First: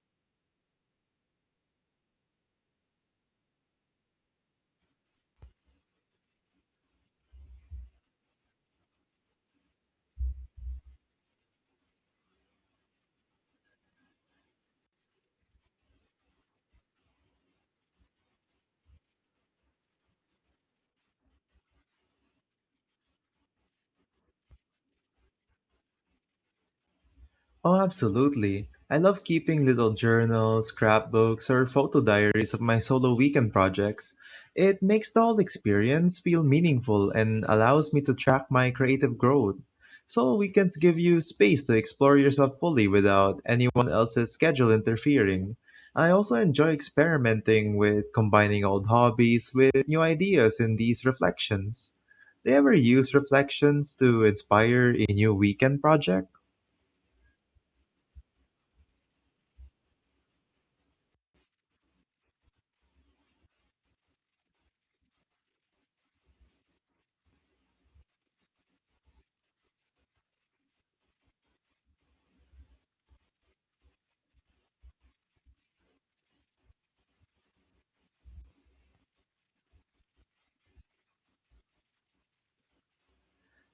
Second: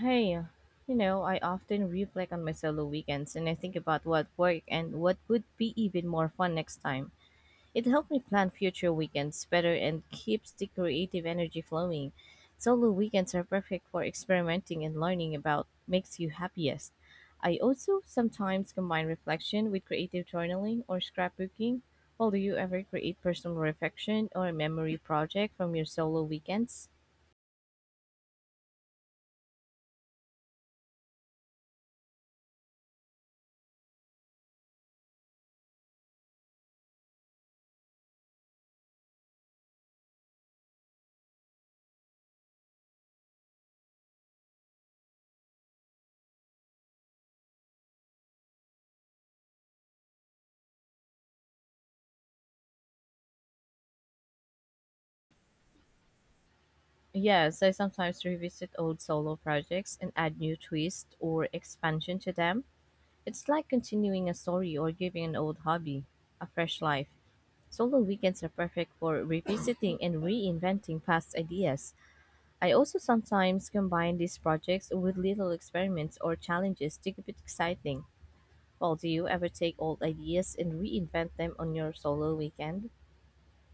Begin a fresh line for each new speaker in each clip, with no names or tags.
Hey, you know, I often reflect on my solo weekends and I think about what worked and what would be even more fun next time. It helped me plan future weekends better and keeps the creative energy flowing. Solo weekends are perfect for experimenting and learning about makes you happiest. I also sometimes combine reflection with creative journaling or scrapbooking. Well, do you ever create personal reflection or a memory project from your solo weekends?
Oh, absolutely. I love keeping little journals, scrapbooks, or photo diaries of my solo weekend projects. It makes the whole experience feel meaningful and allows me to track my creative growth. Solo weekends give you space to explore yourself fully without anyone else's schedule interfering. I also enjoy experimenting with combining old hobbies with new ideas in these reflections. Do you ever use reflections to inspire a new weekend project?
Yes, I sometimes revisit old solo projects and add new twist or expansion to them. It's like continuing a story or giving an old hobby a fresh life. Solo weekends are perfect for revisiting and reinventing past ideas. I also sometimes combine these projects with little experiments or challenges to keep it exciting. Well, do you ever take old ideas and reinvent them on your solo weekend?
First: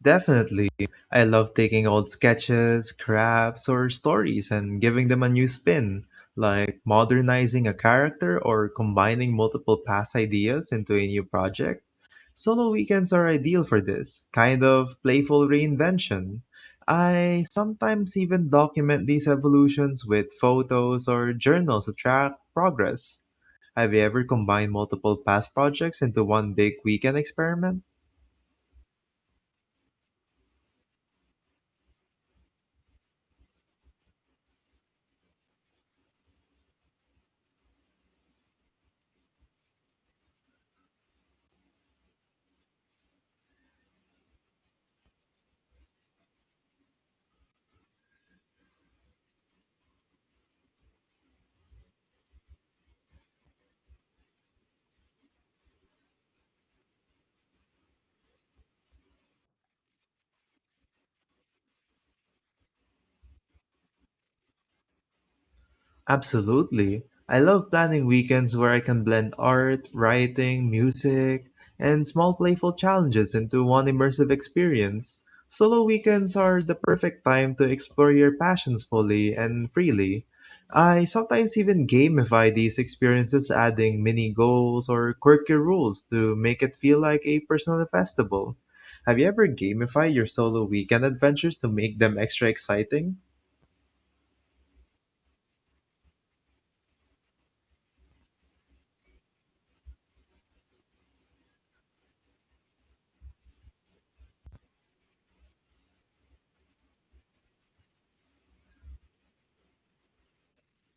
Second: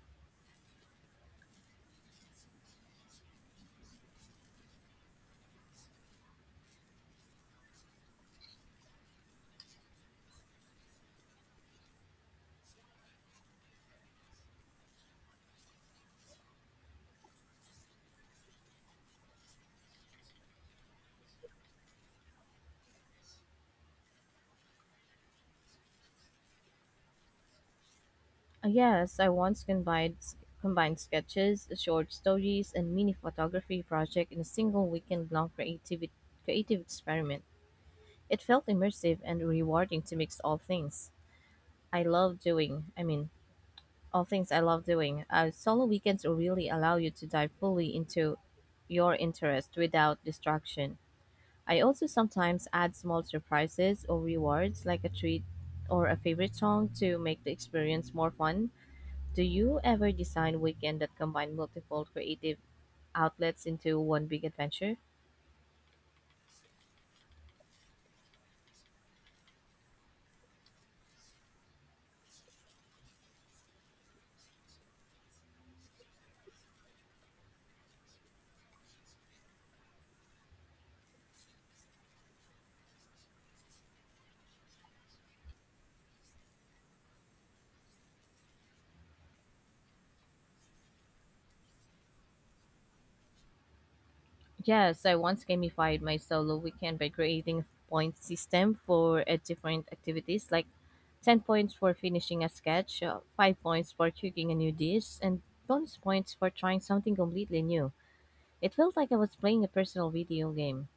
Definitely. I love taking old sketches, scraps, or stories and giving them a new spin, like modernizing a character or combining multiple past ideas into a new project. Solo weekends are ideal for this kind of playful reinvention. I sometimes even document these evolutions with photos or journals to track progress. Have you ever combined multiple past projects into one big weekend experiment?
Yes, I once combined sketches, short stories, and mini photography project in a single weekend-long creative experiment. It felt immersive and rewarding to mix all things I love doing. I mean, all things I love doing. Solo weekends really allow you to dive fully into your interest without distraction. I also sometimes add small surprises or rewards like a treat or a favorite song to make the experience more fun. Do you ever design weekend that combine multiple creative outlets into one big adventure?
Absolutely. I love planning weekends where I can blend art, writing, music, and small playful challenges into one immersive experience. Solo weekends are the perfect time to explore your passions fully and freely. I sometimes even gamify these experiences, adding mini goals or quirky rules to make it feel like a personal festival. Have you ever gamified your solo weekend adventures to make them extra exciting?
Yes, I once gamified my solo weekend by creating a point system for different activities like 10 points for finishing a sketch, 5 points for cooking a new dish, and bonus points for trying something completely new. It felt like I was playing a personal video game.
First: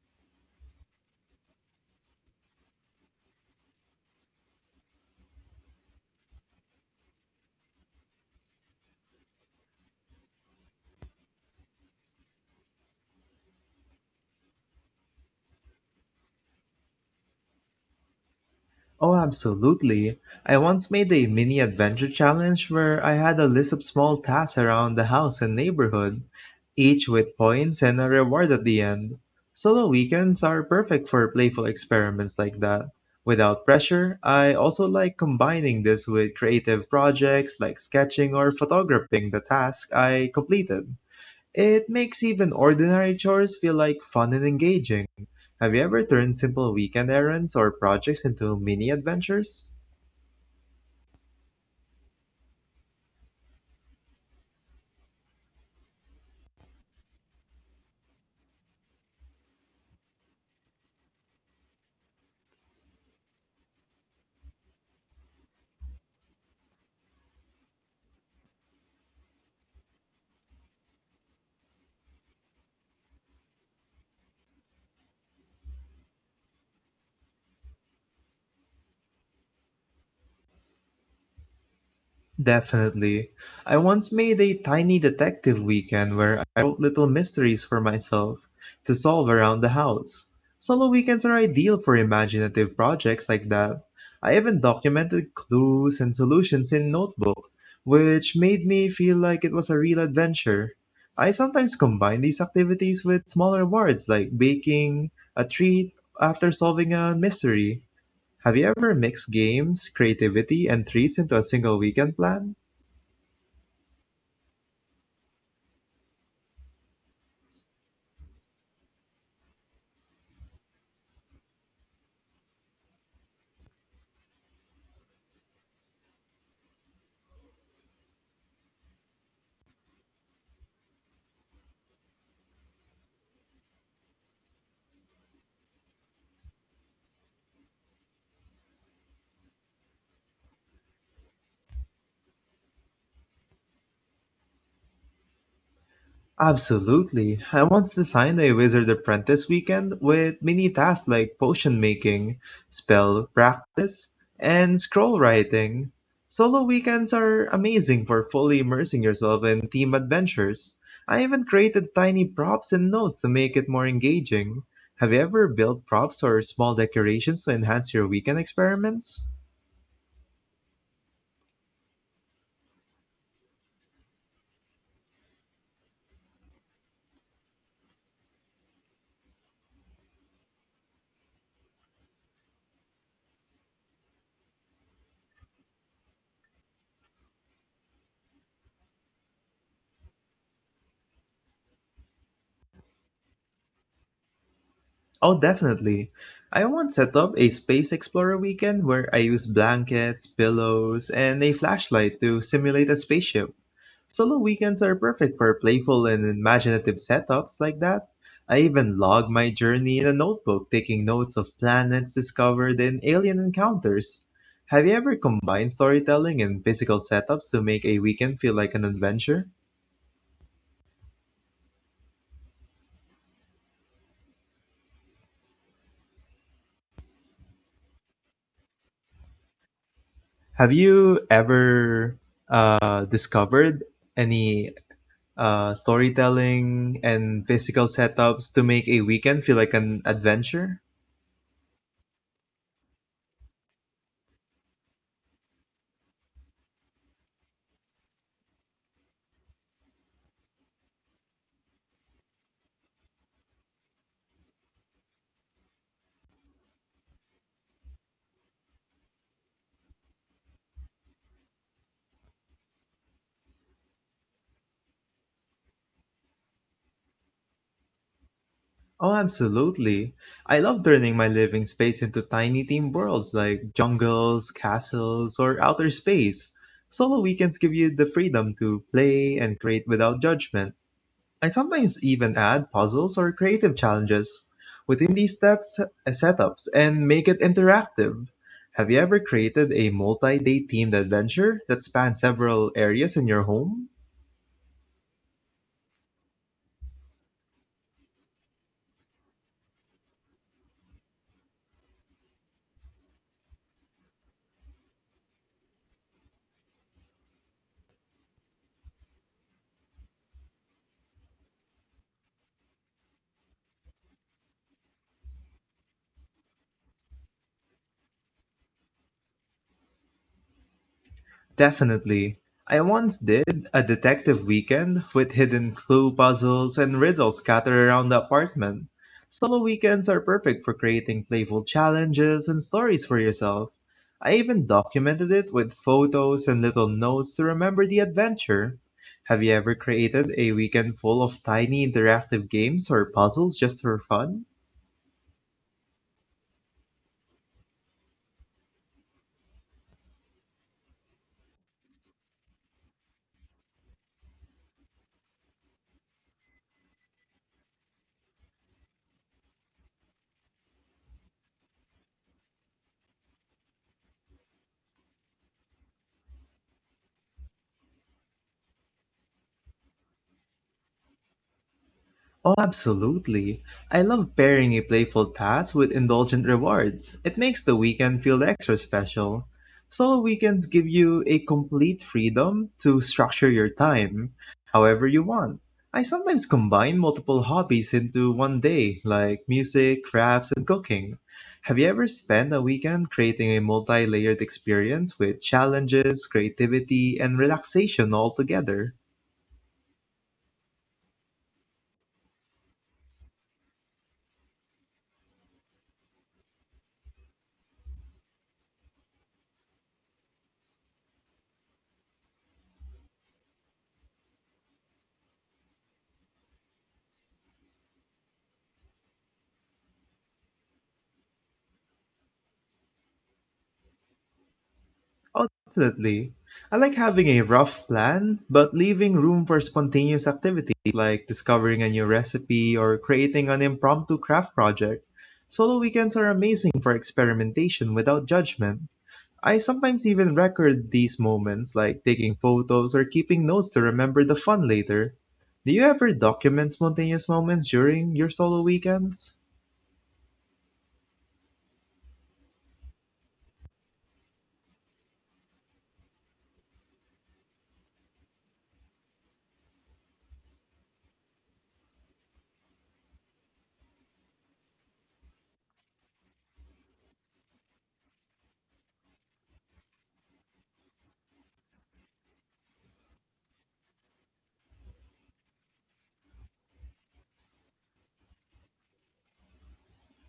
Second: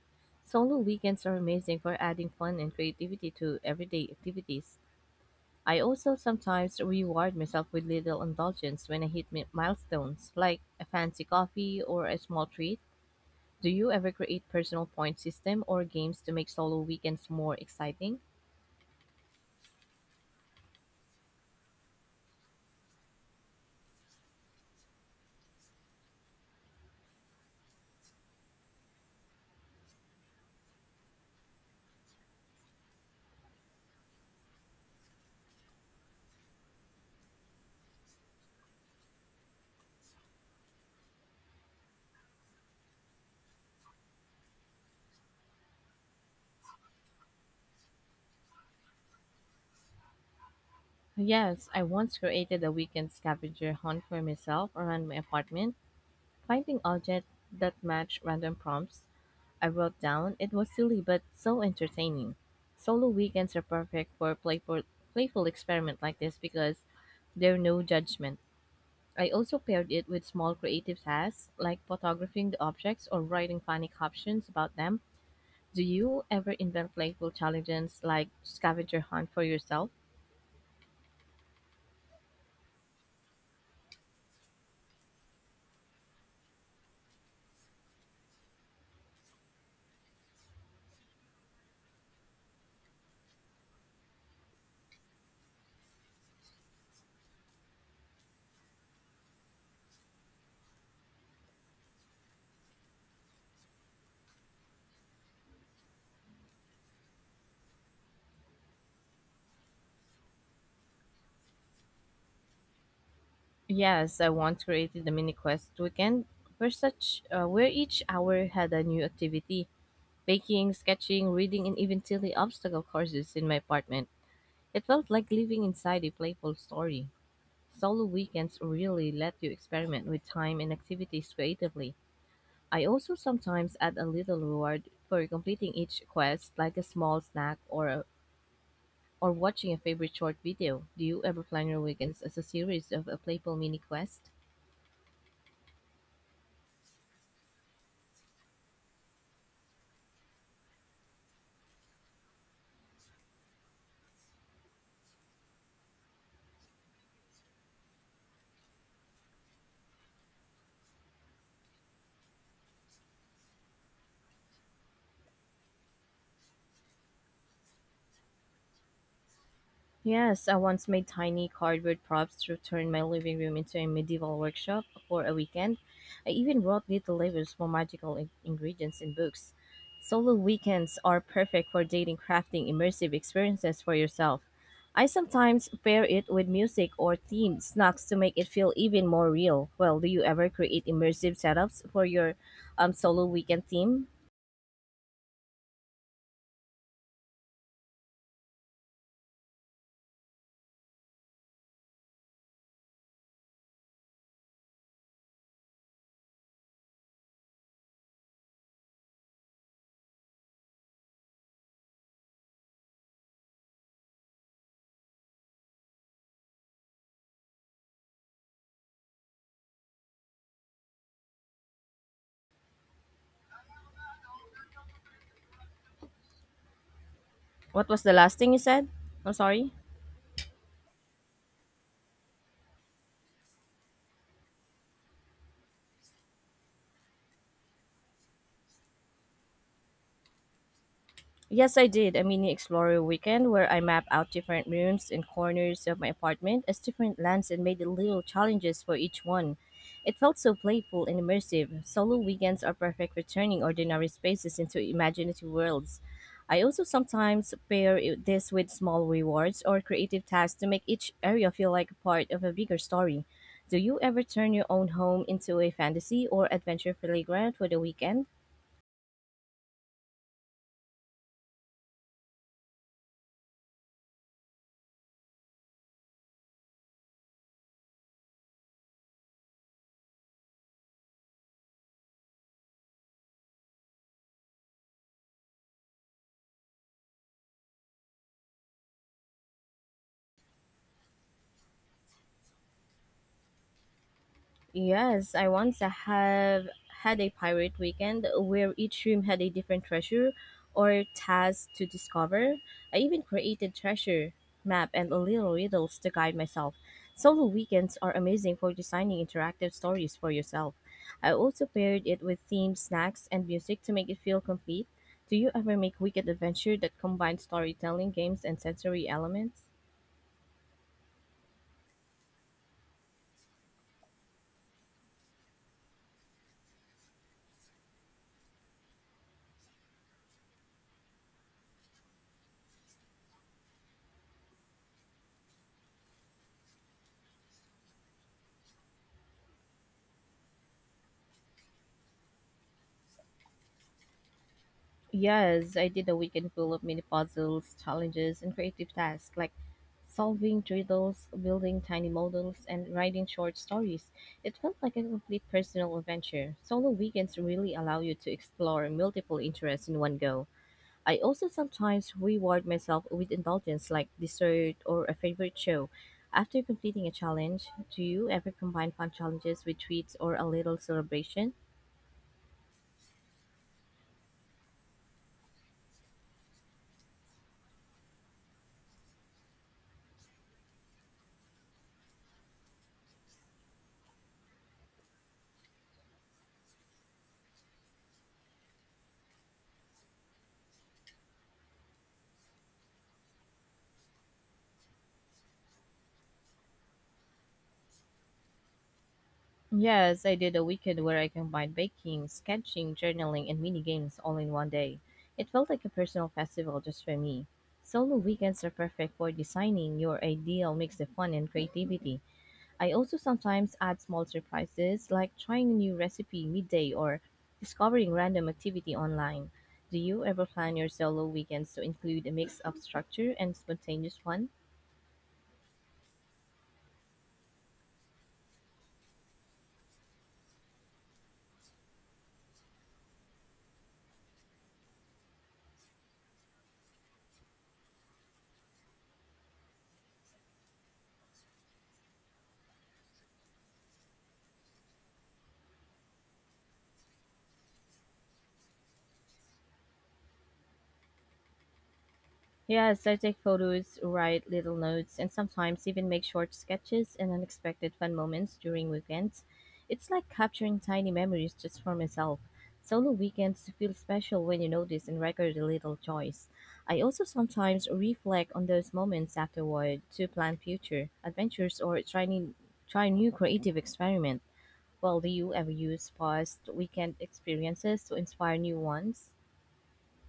Solo weekends are amazing for adding fun and creativity to everyday activities. I also sometimes reward myself with little indulgence when I hit milestones, like a fancy coffee or a small treat. Do you ever create personal point system or games to make solo weekends more exciting?
Oh, absolutely. I once made a mini adventure challenge where I had a list of small tasks around the house and neighborhood, each with points and a reward at the end. Solo weekends are perfect for playful experiments like that. Without pressure, I also like combining this with creative projects like sketching or photographing the task I completed. It makes even ordinary chores feel like fun and engaging. Have you ever turned simple weekend errands or projects into mini adventures?
Yes, I once created a weekend scavenger hunt for myself around my apartment, finding objects that match random prompts I wrote down. It was silly but so entertaining. Solo weekends are perfect for playful experiment like this because there are no judgment. I also paired it with small creative tasks like photographing the objects or writing funny captions about them. Do you ever invent playful challenges like scavenger hunt for yourself?
Definitely. I once made a tiny detective weekend where I wrote little mysteries for myself to solve around the house. Solo weekends are ideal for imaginative projects like that. I even documented clues and solutions in notebook, which made me feel like it was a real adventure. I sometimes combine these activities with smaller rewards like baking a treat after solving a mystery. Have you ever mixed games, creativity, and treats into a single weekend plan?
Yes, I once created a mini quest weekend where each hour had a new activity: baking, sketching, reading, and even silly obstacle courses in my apartment. It felt like living inside a playful story. Solo weekends really let you experiment with time and activities creatively. I also sometimes add a little reward for completing each quest, like a small snack or watching a favorite short video. Do you ever plan your weekends as a series of a playful mini quest?
Absolutely. I once designed a wizard apprentice weekend with mini tasks like potion making, spell practice, and scroll writing. Solo weekends are amazing for fully immersing yourself in team adventures. I even created tiny props and notes to make it more engaging. Have you ever built props or small decorations to enhance your weekend experiments?
Yes, I once made tiny cardboard props to turn my living room into a medieval workshop for a weekend. I even wrote little labels for magical ingredients in books. Solo weekends are perfect for dating crafting immersive experiences for yourself. I sometimes pair it with music or themed snacks to make it feel even more real. Well, do you ever create immersive setups for your solo weekend theme?
Oh, definitely. I once set up a space explorer weekend where I used blankets, pillows, and a flashlight to simulate a spaceship. Solo weekends are perfect for playful and imaginative setups like that. I even log my journey in a notebook, taking notes of planets discovered and alien encounters. Have you ever combined storytelling and physical setups to make a weekend feel like an adventure?
What was the last thing you said? I'm sorry.
Have you ever discovered any storytelling, and physical setups to make a weekend feel like an adventure?
Yes, I did a mini explorer weekend where I mapped out different rooms and corners of my apartment as different lands and made little challenges for each one. It felt so playful and immersive. Solo weekends are perfect for turning ordinary spaces into imaginative worlds. I also sometimes this with small rewards or creative tasks to make each area feel like a part of a bigger story. Do you ever turn your own home into a fantasy or adventure playground for the weekend?
Oh, absolutely. I love turning my living space into tiny theme worlds like jungles, castles, or outer space. Solo weekends give you the freedom to play and create without judgment. I sometimes even add puzzles or creative challenges within these steps setups and make it interactive. Have you ever created a multi-day themed adventure that spans several areas in your home?
Yes, I once have had a pirate weekend where each room had a different treasure or task to discover. I even created treasure map and little riddles to guide myself. Solo weekends are amazing for designing interactive stories for yourself. I also paired it with themed snacks and music to make it feel complete. Do you ever make weekend adventure that combines storytelling, games, and sensory elements?
Definitely. I once did a detective weekend with hidden clue puzzles and riddles scattered around the apartment. Solo weekends are perfect for creating playful challenges and stories for yourself. I even documented it with photos and little notes to remember the adventure. Have you ever created a weekend full of tiny interactive games or puzzles just for fun?
Yes, I did a weekend full of mini puzzles, challenges, and creative tasks like solving riddles, building tiny models, and writing short stories. It felt like a complete personal adventure. Solo weekends really allow you to explore multiple interests in one go. I also sometimes reward myself with indulgence like dessert or a favorite show. After completing a challenge, do you ever combine fun challenges with treats or a little celebration?
Oh, absolutely. I love pairing a playful task with indulgent rewards. It makes the weekend feel extra special. Solo weekends give you a complete freedom to structure your time however you want. I sometimes combine multiple hobbies into one day, like music, crafts, and cooking. Have you ever spent a weekend creating a multi layered experience with challenges, creativity, and relaxation all together?
Yes, I did a weekend where I combined baking, sketching, journaling, and mini games all in one day. It felt like a personal festival just for me. Solo weekends are perfect for designing your ideal mix of fun and creativity. I also sometimes add small surprises like trying a new recipe midday or discovering random activity online. Do you ever plan your solo weekends to include a mix of structure and spontaneous fun?
Ultimately, I like having a rough plan, but leaving room for spontaneous activities like discovering a new recipe or creating an impromptu craft project. Solo weekends are amazing for experimentation without judgment. I sometimes even record these moments like taking photos or keeping notes to remember the fun later. Do you ever document spontaneous moments during your solo weekends?
Yes, I take photos, write little notes, and sometimes even make short sketches and unexpected fun moments during weekends. It's like capturing tiny memories just for myself. Solo weekends feel special when you notice and record the little joys. I also sometimes reflect on those moments afterward to plan future adventures or try new creative experiment. Well, do you ever use past weekend experiences to inspire new ones?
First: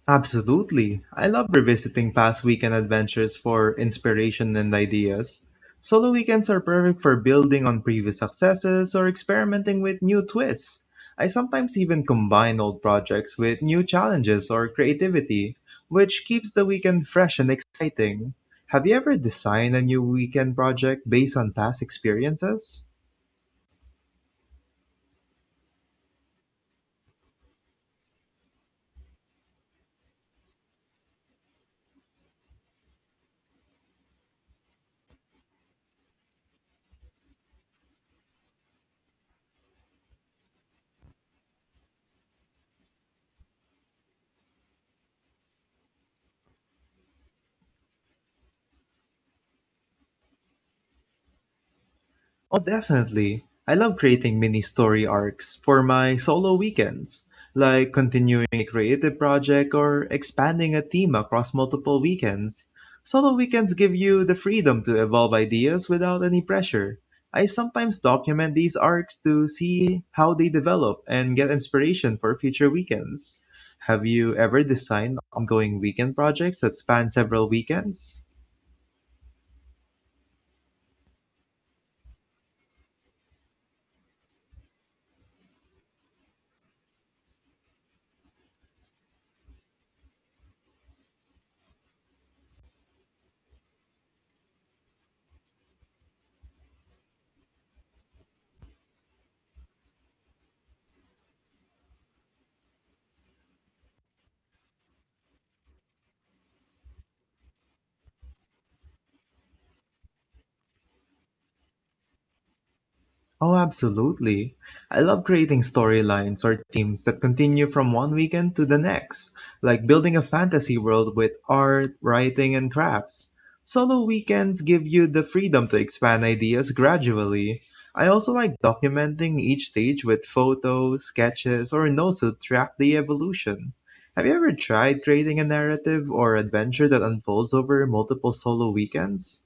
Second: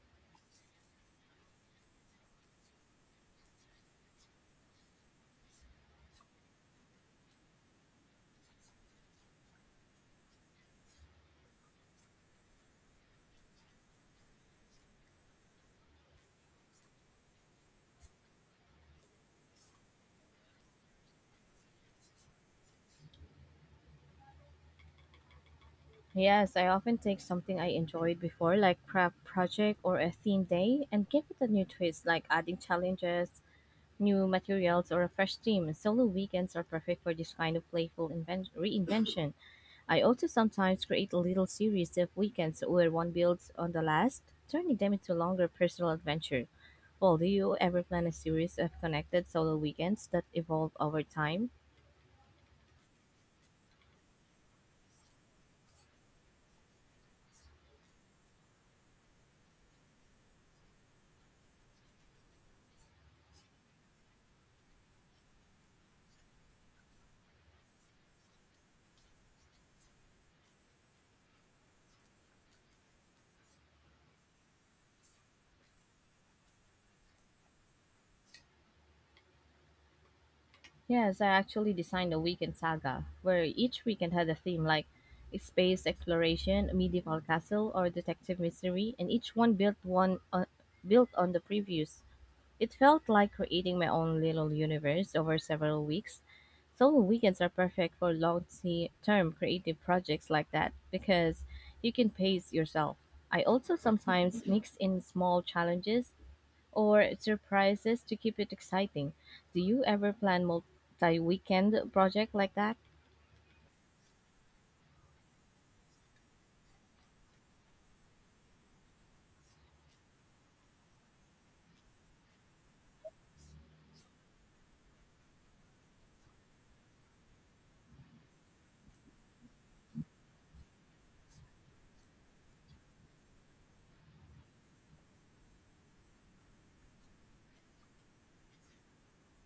Absolutely. I love revisiting past weekend adventures for inspiration and ideas. Solo weekends are perfect for building on previous successes or experimenting with new twists. I sometimes even combine old projects with new challenges or creativity, which keeps the weekend fresh and exciting. Have you ever designed a new weekend project based on past experiences?
Yes, I often take something I enjoyed before, like craft project or a theme day, and give it a new twist, like adding challenges, new materials, or a fresh theme. Solo weekends are perfect for this kind of playful reinvention. I also sometimes create a little series of weekends where one builds on the last, turning them into longer personal adventure. Well, do you ever plan a series of connected solo weekends that evolve over time?
Oh, definitely. I love creating mini story arcs for my solo weekends, like continuing a creative project or expanding a theme across multiple weekends. Solo weekends give you the freedom to evolve ideas without any pressure. I sometimes document these arcs to see how they develop and get inspiration for future weekends. Have you ever designed ongoing weekend projects that span several weekends?
Yes, I actually designed a weekend saga where each weekend had a theme like space exploration, medieval castle, or detective mystery, and each one built on the previous. It felt like creating my own little universe over several weeks. Solo weekends are perfect for long-term creative projects like that because you can pace yourself. I also sometimes mix in small challenges or surprises to keep it exciting. Do you ever plan multi-weekend project like that?
Oh, absolutely. I love creating storylines or themes that continue from one weekend to the next, like building a fantasy world with art, writing, and crafts. Solo weekends give you the freedom to expand ideas gradually. I also like documenting each stage with photos, sketches, or notes to track the evolution. Have you ever tried creating a narrative or adventure that unfolds over multiple solo weekends?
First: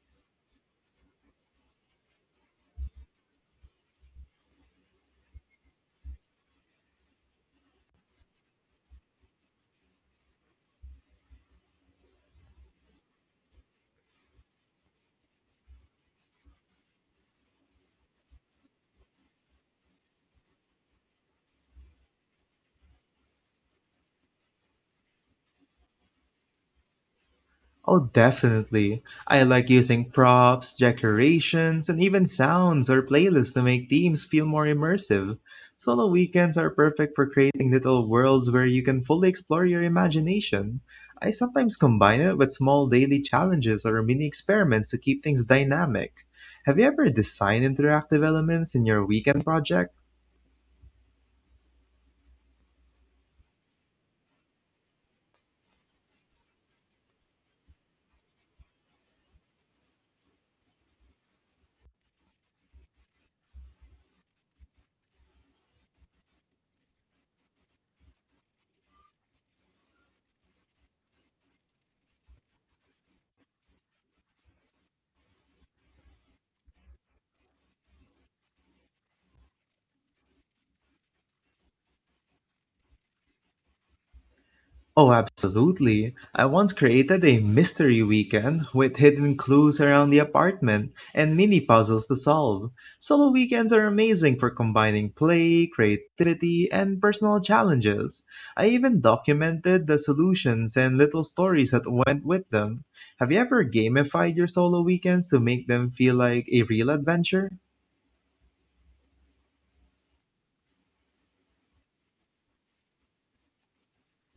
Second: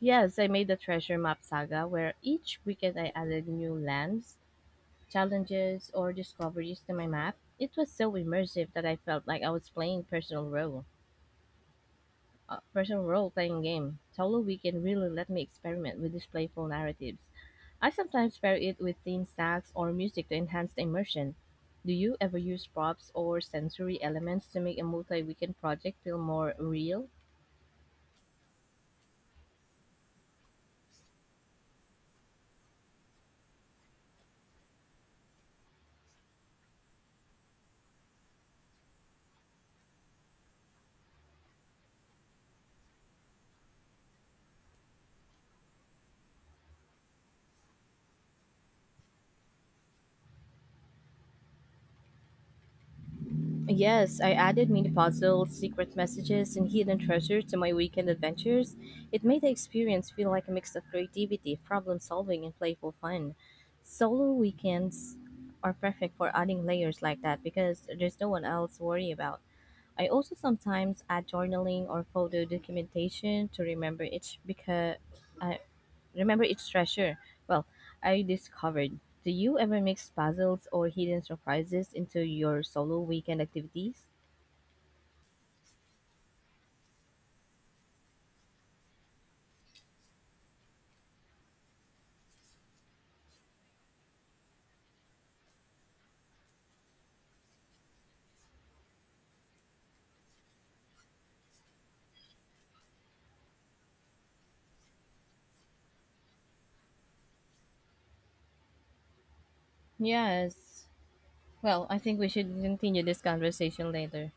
Yes, I made the treasure map saga where each weekend I added new lands, challenges, or discoveries to my map. It was so immersive that I felt like I was playing personal role. Person role playing game. Solo Weekend really let me experiment with these playful narratives. I sometimes pair it with theme stacks or music to enhance the immersion. Do you ever use props or sensory elements to make a multi weekend project feel more real?
Oh, definitely. I like using props, decorations, and even sounds or playlists to make themes feel more immersive. Solo weekends are perfect for creating little worlds where you can fully explore your imagination. I sometimes combine it with small daily challenges or mini experiments to keep things dynamic. Have you ever designed interactive elements in your weekend project?
Yes, I added mini puzzles, secret messages, and hidden treasure to my weekend adventures. It made the experience feel like a mix of creativity, problem solving, and playful fun. Solo weekends are perfect for adding layers like that because there's no one else to worry about. I also sometimes add journaling or photo documentation to I remember each treasure. Well, I discovered. Do you ever mix puzzles or hidden surprises into your solo weekend activities?
Oh, absolutely. I once created a mystery weekend with hidden clues around the apartment and mini puzzles to solve. Solo weekends are amazing for combining play, creativity, and personal challenges. I even documented the solutions and little stories that went with them. Have you ever gamified your solo weekends to make them feel like a real adventure?
Yes. Well, I think we should continue this conversation later.